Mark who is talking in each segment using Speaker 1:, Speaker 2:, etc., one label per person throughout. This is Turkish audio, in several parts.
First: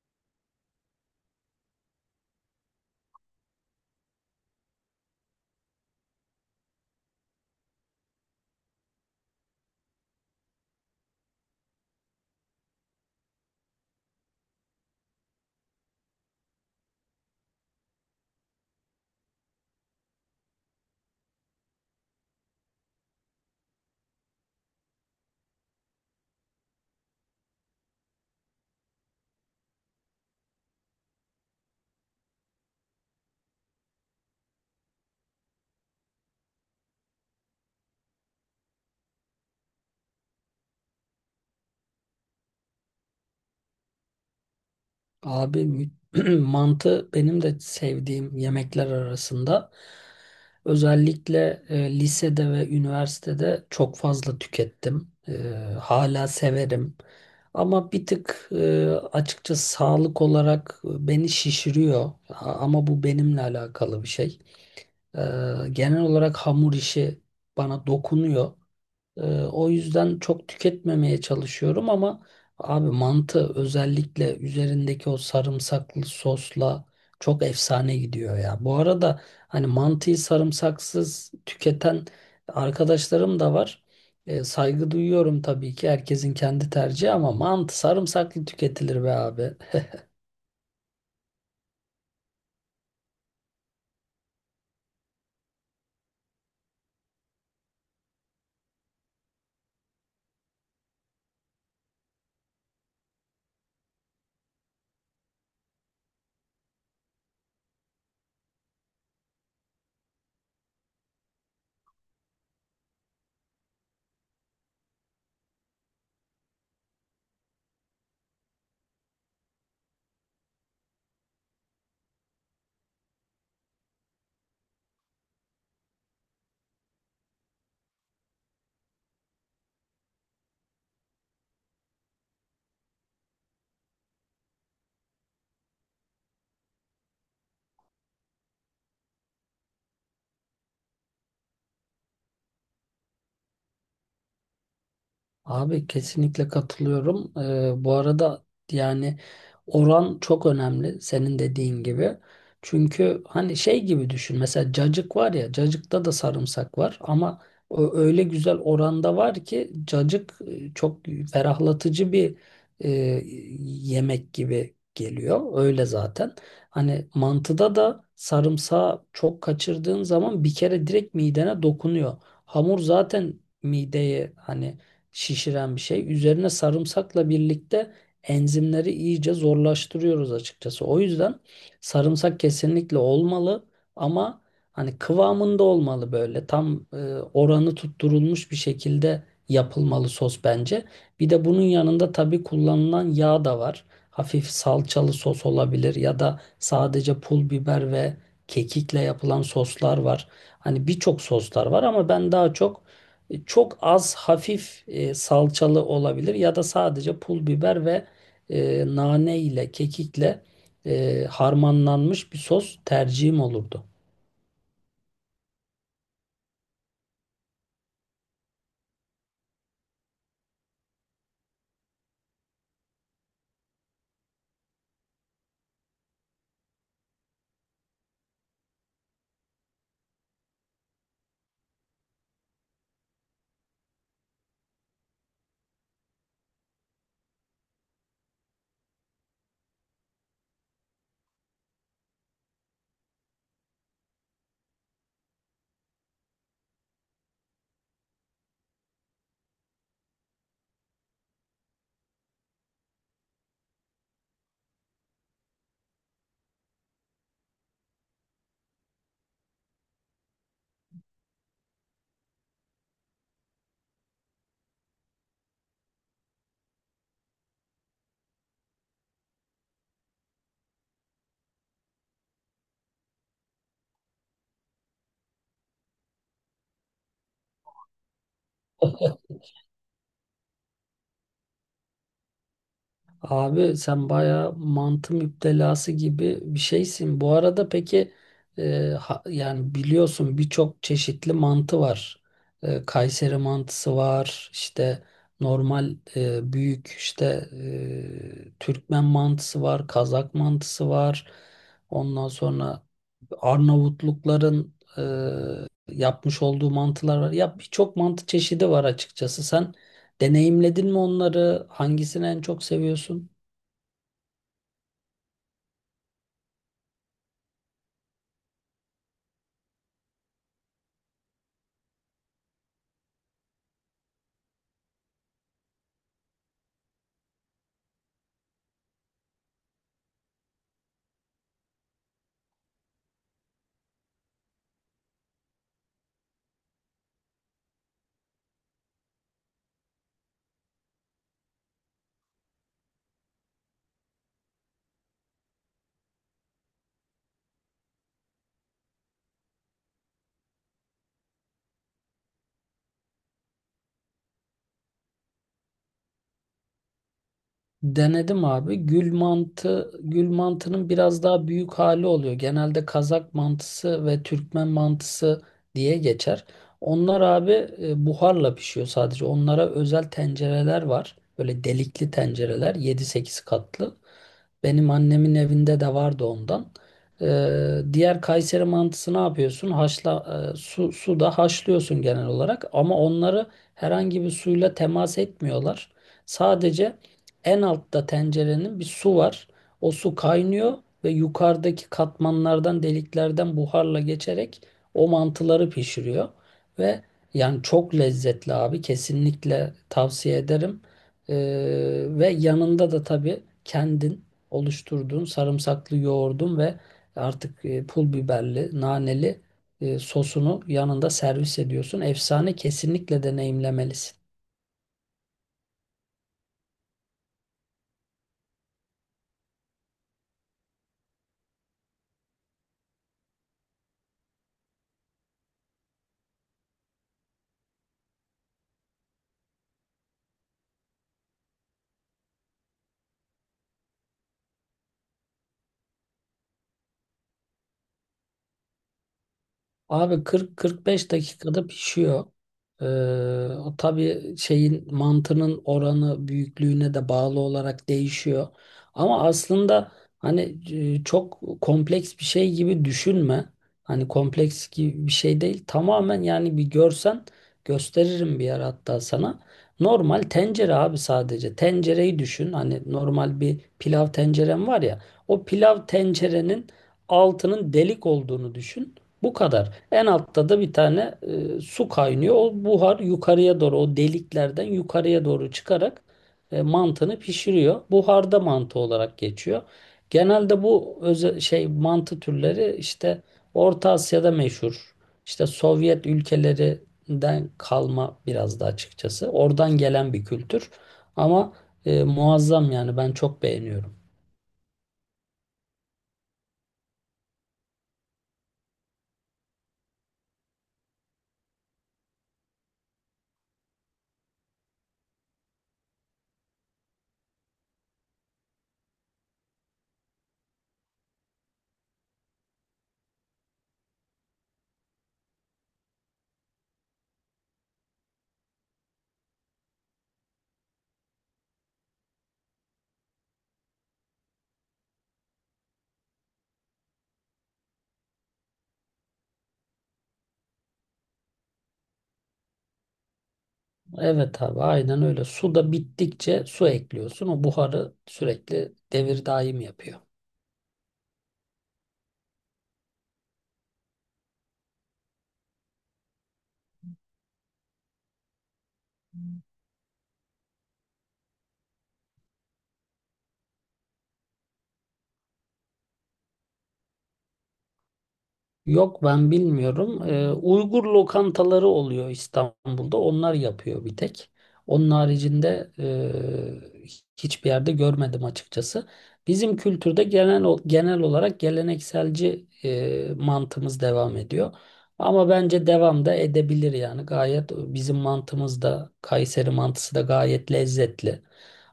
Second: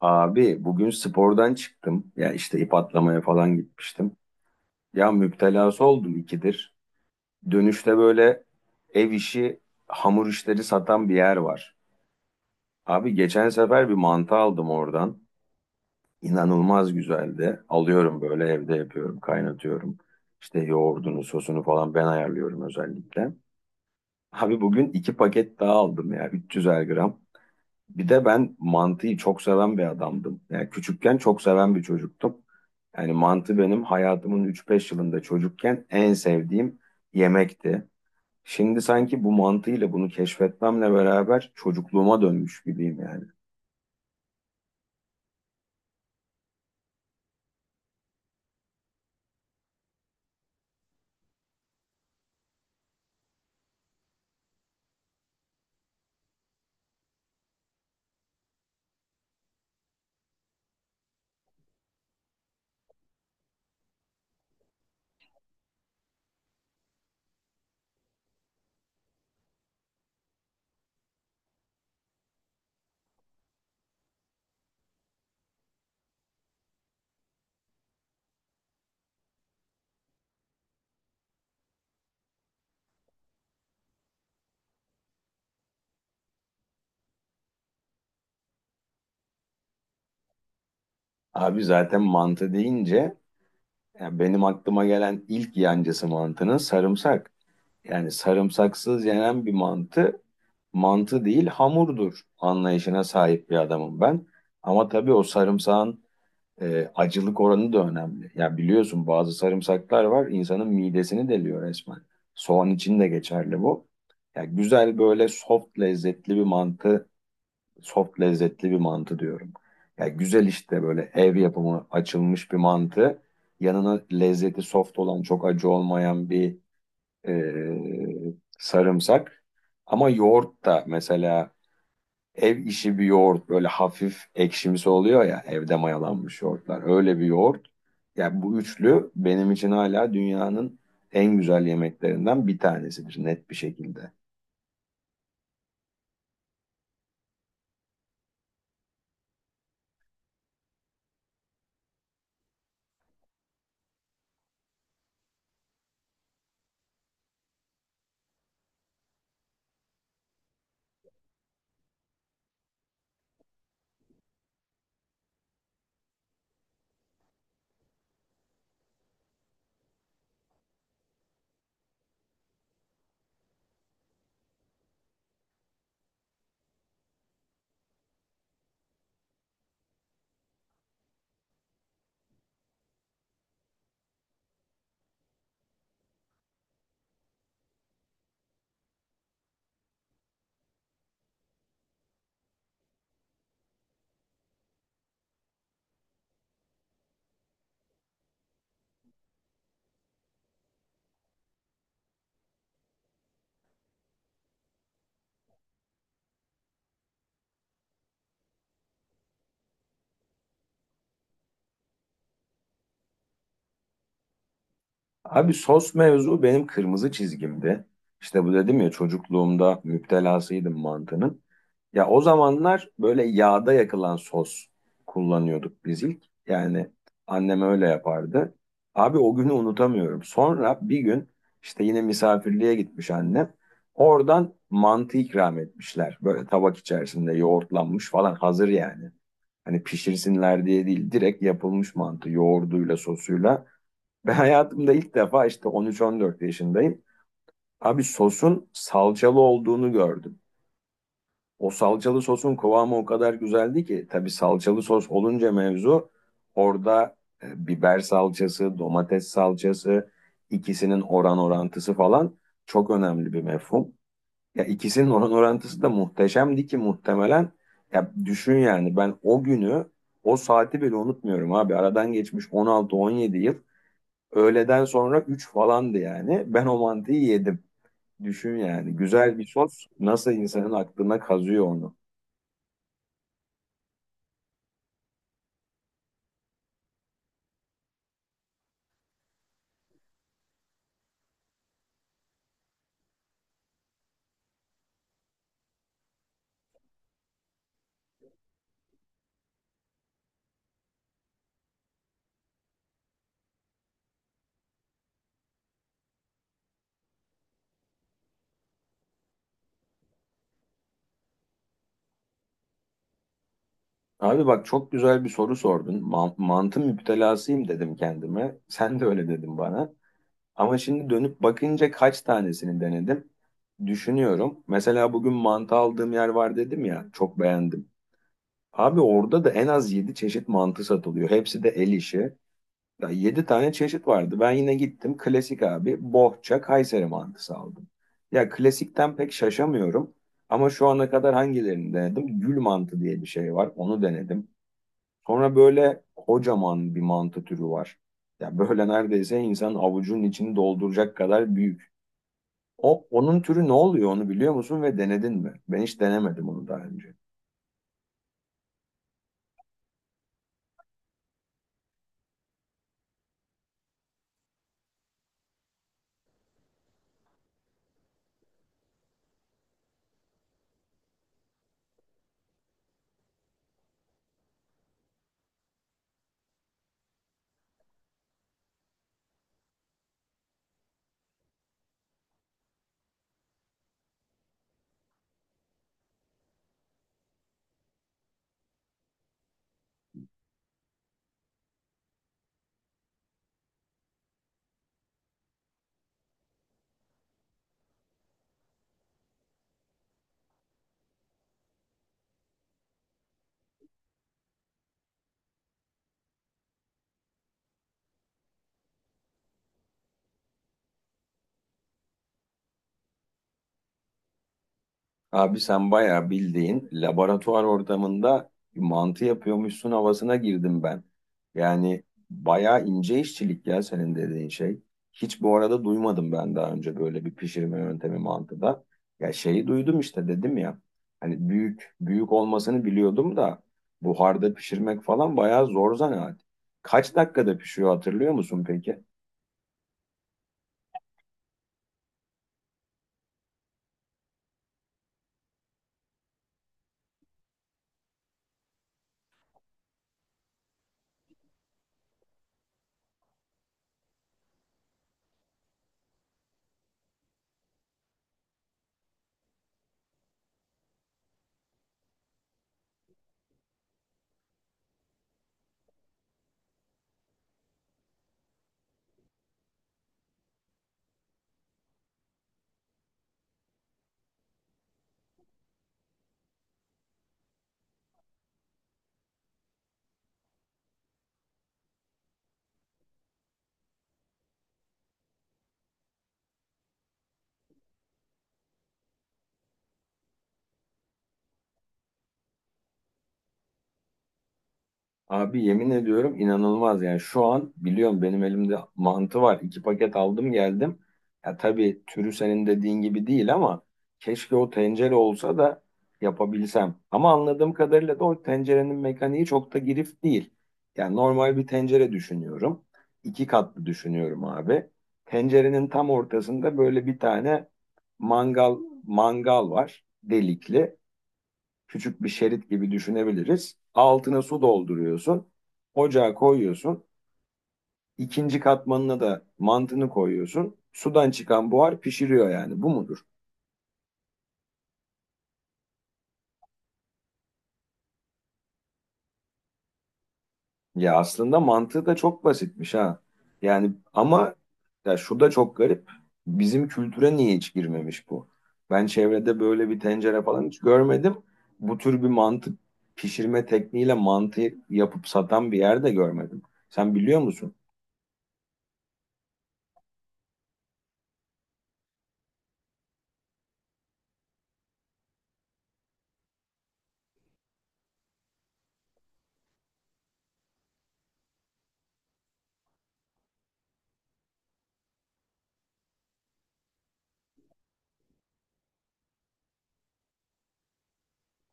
Speaker 1: Abi bugün spordan çıktım. Ya işte ip atlamaya falan gitmiştim. Ya müptelası oldum ikidir. Dönüşte böyle ev işi, hamur işleri satan bir yer var. Abi geçen sefer bir mantı aldım oradan. İnanılmaz güzeldi. Alıyorum böyle evde yapıyorum, kaynatıyorum. İşte yoğurdunu, sosunu falan ben ayarlıyorum özellikle. Abi bugün iki paket daha aldım ya 300'er gram. Bir de ben mantıyı çok seven bir adamdım. Yani küçükken çok seven bir çocuktum. Yani mantı benim hayatımın üç beş yılında çocukken en sevdiğim yemekti. Şimdi sanki bu mantıyla bunu keşfetmemle beraber çocukluğuma dönmüş gibiyim yani.
Speaker 2: Abi mantı benim de sevdiğim yemekler arasında. Özellikle lisede ve üniversitede çok fazla tükettim. Hala severim. Ama bir tık açıkçası sağlık olarak beni şişiriyor. Ama bu benimle alakalı bir şey. E, Genel olarak hamur işi bana dokunuyor. O yüzden çok tüketmemeye çalışıyorum ama abi mantı özellikle üzerindeki o sarımsaklı sosla çok efsane gidiyor ya. Bu arada hani mantıyı sarımsaksız tüketen arkadaşlarım da var. Saygı duyuyorum tabii ki, herkesin kendi tercihi, ama mantı sarımsaklı tüketilir be abi.
Speaker 1: Abi zaten mantı deyince yani benim aklıma gelen ilk yancısı mantının sarımsak. Yani sarımsaksız yenen bir mantı mantı değil hamurdur anlayışına sahip bir adamım ben. Ama tabii o sarımsağın acılık oranı da önemli. Ya biliyorsun bazı sarımsaklar var insanın midesini deliyor resmen. Soğan için de geçerli bu. Ya güzel böyle soft lezzetli bir mantı, soft lezzetli bir mantı diyorum. Ya güzel işte böyle ev yapımı açılmış bir mantı. Yanına lezzeti soft olan çok acı olmayan bir sarımsak. Ama yoğurt da mesela ev işi bir yoğurt böyle hafif ekşimsi oluyor ya evde mayalanmış yoğurtlar. Öyle bir yoğurt. Ya bu üçlü benim için hala dünyanın en güzel yemeklerinden bir tanesidir net bir şekilde.
Speaker 2: Abi kesinlikle katılıyorum. Bu arada yani oran çok önemli, senin dediğin gibi. Çünkü hani şey gibi düşün. Mesela cacık var ya, cacıkta da sarımsak var ama o öyle güzel oranda var ki cacık çok ferahlatıcı bir e, yemek gibi geliyor. Öyle zaten. Hani mantıda da sarımsağı çok kaçırdığın zaman bir kere direkt midene dokunuyor. Hamur zaten mideye hani şişiren bir şey. Üzerine sarımsakla birlikte enzimleri iyice zorlaştırıyoruz açıkçası. O yüzden sarımsak kesinlikle olmalı ama hani kıvamında olmalı, böyle tam oranı tutturulmuş bir şekilde yapılmalı sos bence. Bir de bunun yanında tabii kullanılan yağ da var. Hafif salçalı sos olabilir ya da sadece pul biber ve kekikle yapılan soslar var. Hani birçok soslar var ama ben daha çok çok az hafif salçalı olabilir ya da sadece pul biber ve nane ile kekikle harmanlanmış bir sos tercihim olurdu.
Speaker 1: Abi sos mevzu benim kırmızı çizgimdi. İşte bu dedim ya çocukluğumda müptelasıydım mantının. Ya o zamanlar böyle yağda yakılan sos kullanıyorduk biz ilk. Yani annem öyle yapardı. Abi o günü unutamıyorum. Sonra bir gün işte yine misafirliğe gitmiş annem. Oradan mantı ikram etmişler. Böyle tabak içerisinde yoğurtlanmış falan hazır yani. Hani pişirsinler diye değil direkt yapılmış mantı yoğurduyla sosuyla. Ben hayatımda ilk defa işte 13-14 yaşındayım. Abi sosun salçalı olduğunu gördüm. O salçalı sosun kıvamı o kadar güzeldi ki tabii salçalı sos olunca mevzu orada biber salçası, domates salçası ikisinin oran orantısı falan çok önemli bir mefhum. Ya ikisinin oran orantısı da muhteşemdi ki muhtemelen ya düşün yani ben o günü o saati bile unutmuyorum abi. Aradan geçmiş 16-17 yıl. Öğleden sonra 3 falandı yani. Ben o mantıyı yedim. Düşün yani. Güzel bir sos nasıl insanın aklına kazıyor onu.
Speaker 2: Abi sen bayağı mantı müptelası gibi bir şeysin. Bu arada peki yani biliyorsun birçok çeşitli mantı var. Kayseri mantısı var, işte normal büyük işte Türkmen mantısı var, Kazak mantısı var. Ondan sonra Arnavutlukların yapmış olduğu mantılar var. Ya birçok mantı çeşidi var açıkçası. Sen deneyimledin mi onları? Hangisini en çok seviyorsun?
Speaker 1: Abi bak çok güzel bir soru sordun. Mantı müptelasıyım dedim kendime. Sen de öyle dedin bana. Ama şimdi dönüp bakınca kaç tanesini denedim? Düşünüyorum. Mesela bugün mantı aldığım yer var dedim ya. Çok beğendim. Abi orada da en az 7 çeşit mantı satılıyor. Hepsi de el işi. Ya 7 tane çeşit vardı. Ben yine gittim klasik abi bohça Kayseri mantısı aldım. Ya klasikten pek şaşamıyorum. Ama şu ana kadar hangilerini denedim? Gül mantı diye bir şey var. Onu denedim. Sonra böyle kocaman bir mantı türü var. Ya böyle neredeyse insan avucunun içini dolduracak kadar büyük. O onun türü ne oluyor onu biliyor musun ve denedin mi? Ben hiç denemedim onu daha önce.
Speaker 2: Denedim abi. Gül mantı, gül mantının biraz daha büyük hali oluyor. Genelde Kazak mantısı ve Türkmen mantısı diye geçer. Onlar abi buharla pişiyor sadece. Onlara özel tencereler var. Böyle delikli tencereler, yedi sekiz katlı. Benim annemin evinde de vardı ondan. Diğer, Kayseri mantısı ne yapıyorsun? Haşla, suda haşlıyorsun genel olarak, ama onları herhangi bir suyla temas etmiyorlar. Sadece en altta tencerenin bir su var. O su kaynıyor ve yukarıdaki katmanlardan, deliklerden buharla geçerek o mantıları pişiriyor. Ve yani çok lezzetli abi. Kesinlikle tavsiye ederim. Ee, Ve yanında da tabii kendin oluşturduğun sarımsaklı yoğurdun ve artık pul biberli, naneli sosunu yanında servis ediyorsun. Efsane, kesinlikle deneyimlemelisin.
Speaker 1: Abi sen bayağı bildiğin laboratuvar ortamında mantı yapıyormuşsun havasına girdim ben. Yani bayağı ince işçilik ya senin dediğin şey. Hiç bu arada duymadım ben daha önce böyle bir pişirme yöntemi mantıda. Ya şeyi duydum işte dedim ya. Hani büyük büyük olmasını biliyordum da buharda pişirmek falan bayağı zor zanaat. Kaç dakikada pişiyor hatırlıyor musun peki?
Speaker 2: Abi 40-45 dakikada pişiyor. Ee, O tabii şeyin, mantının oranı büyüklüğüne de bağlı olarak değişiyor. Ama aslında hani çok kompleks bir şey gibi düşünme. Hani kompleks gibi bir şey değil. Tamamen, yani bir görsen gösteririm bir yer hatta sana. Normal tencere abi, sadece. Tencereyi düşün. Hani normal bir pilav tencerem var ya. O pilav tencerenin altının delik olduğunu düşün. Bu kadar. En altta da bir tane su kaynıyor. O buhar yukarıya doğru, o deliklerden yukarıya doğru çıkarak mantını pişiriyor. Buharda mantı olarak geçiyor. Genelde bu özel şey mantı türleri işte Orta Asya'da meşhur. İşte Sovyet ülkelerinden kalma biraz da açıkçası. Oradan gelen bir kültür. Ama muazzam, yani ben çok beğeniyorum.
Speaker 1: Abi yemin ediyorum inanılmaz yani şu an biliyorum benim elimde mantı var. İki paket aldım geldim. Ya tabii türü senin dediğin gibi değil ama keşke o tencere olsa da yapabilsem. Ama anladığım kadarıyla da o tencerenin mekaniği çok da girift değil. Yani normal bir tencere düşünüyorum. İki katlı düşünüyorum abi. Tencerenin tam ortasında böyle bir tane mangal mangal var delikli küçük bir şerit gibi düşünebiliriz. Altına su dolduruyorsun. Ocağa koyuyorsun. İkinci katmanına da mantını koyuyorsun. Sudan çıkan buhar pişiriyor yani. Bu mudur?
Speaker 2: Evet abi, aynen öyle. Su da bittikçe su ekliyorsun. O buharı sürekli devir daim yapıyor.
Speaker 1: Ya aslında mantığı da çok basitmiş ha. Yani ama ya şu da çok garip. Bizim kültüre niye hiç girmemiş bu? Ben çevrede böyle bir tencere falan hiç görmedim. Bu tür bir mantı pişirme tekniğiyle mantı yapıp satan bir yer de görmedim. Sen biliyor musun?
Speaker 2: Yok, ben bilmiyorum. Uygur lokantaları oluyor İstanbul'da. Onlar yapıyor bir tek. Onun haricinde e, hiçbir yerde görmedim açıkçası. Bizim kültürde genel genel olarak gelenekselci mantığımız devam ediyor. Ama bence devam da edebilir yani. Gayet bizim mantımız da Kayseri mantısı da gayet lezzetli.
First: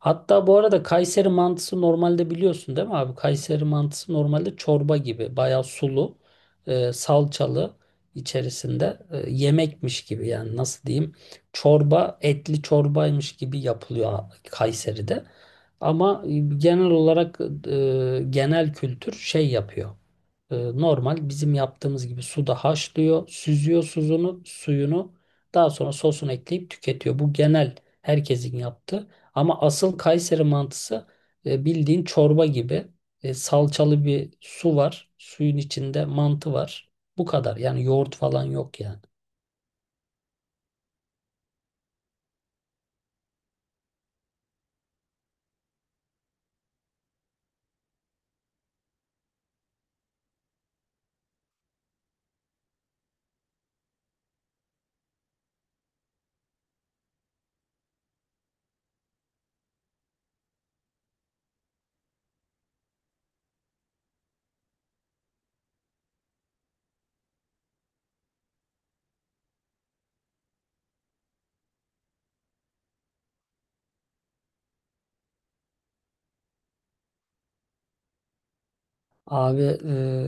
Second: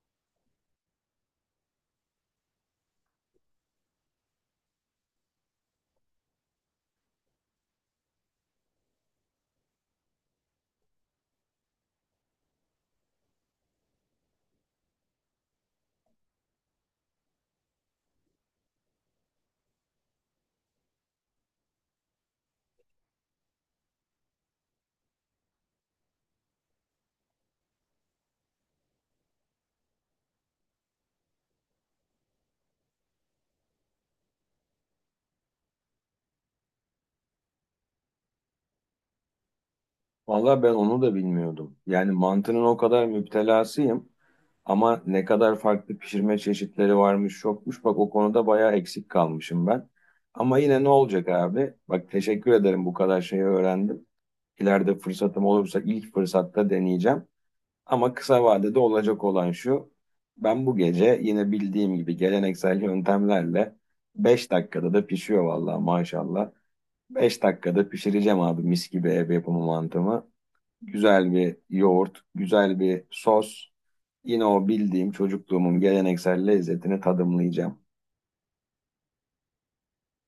Speaker 2: Hatta bu arada Kayseri mantısı normalde biliyorsun, değil mi abi? Kayseri mantısı normalde çorba gibi, bayağı sulu salçalı içerisinde yemekmiş gibi, yani nasıl diyeyim, çorba, etli çorbaymış gibi yapılıyor Kayseri'de. Ama genel olarak genel kültür şey yapıyor. Normal bizim yaptığımız gibi suda haşlıyor, süzüyor suyunu. Daha sonra sosunu ekleyip tüketiyor. Bu genel herkesin yaptığı. Ama asıl Kayseri mantısı bildiğin çorba gibi. Salçalı bir su var. Suyun içinde mantı var. Bu kadar. Yani yoğurt falan yok yani.
Speaker 1: Vallahi ben onu da bilmiyordum. Yani mantının o kadar müptelasıyım ama ne kadar farklı pişirme çeşitleri varmış yokmuş. Bak o konuda bayağı eksik kalmışım ben. Ama yine ne olacak abi? Bak teşekkür ederim bu kadar şeyi öğrendim. İleride fırsatım olursa ilk fırsatta deneyeceğim. Ama kısa vadede olacak olan şu. Ben bu gece yine bildiğim gibi geleneksel yöntemlerle 5 dakikada da pişiyor vallahi maşallah. 5 dakikada pişireceğim abi mis gibi ev yapımı mantımı. Güzel bir yoğurt, güzel bir sos. Yine o bildiğim çocukluğumun geleneksel lezzetini tadımlayacağım.
Speaker 2: Abi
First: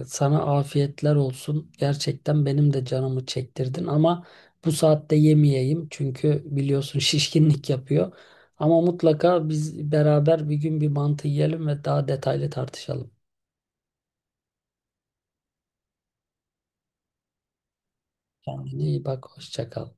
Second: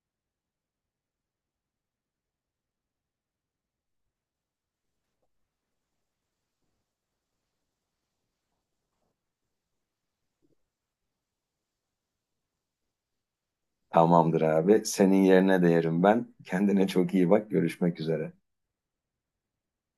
Speaker 2: sana afiyetler olsun. Gerçekten benim de canımı çektirdin ama bu saatte yemeyeyim, çünkü biliyorsun şişkinlik yapıyor. Ama mutlaka biz beraber bir gün bir mantı yiyelim ve daha detaylı tartışalım.
Speaker 1: Tamamdır abi. Senin yerine de yerim ben. Kendine çok iyi bak. Görüşmek üzere.
Speaker 2: Kendine iyi bak, hoşça kal.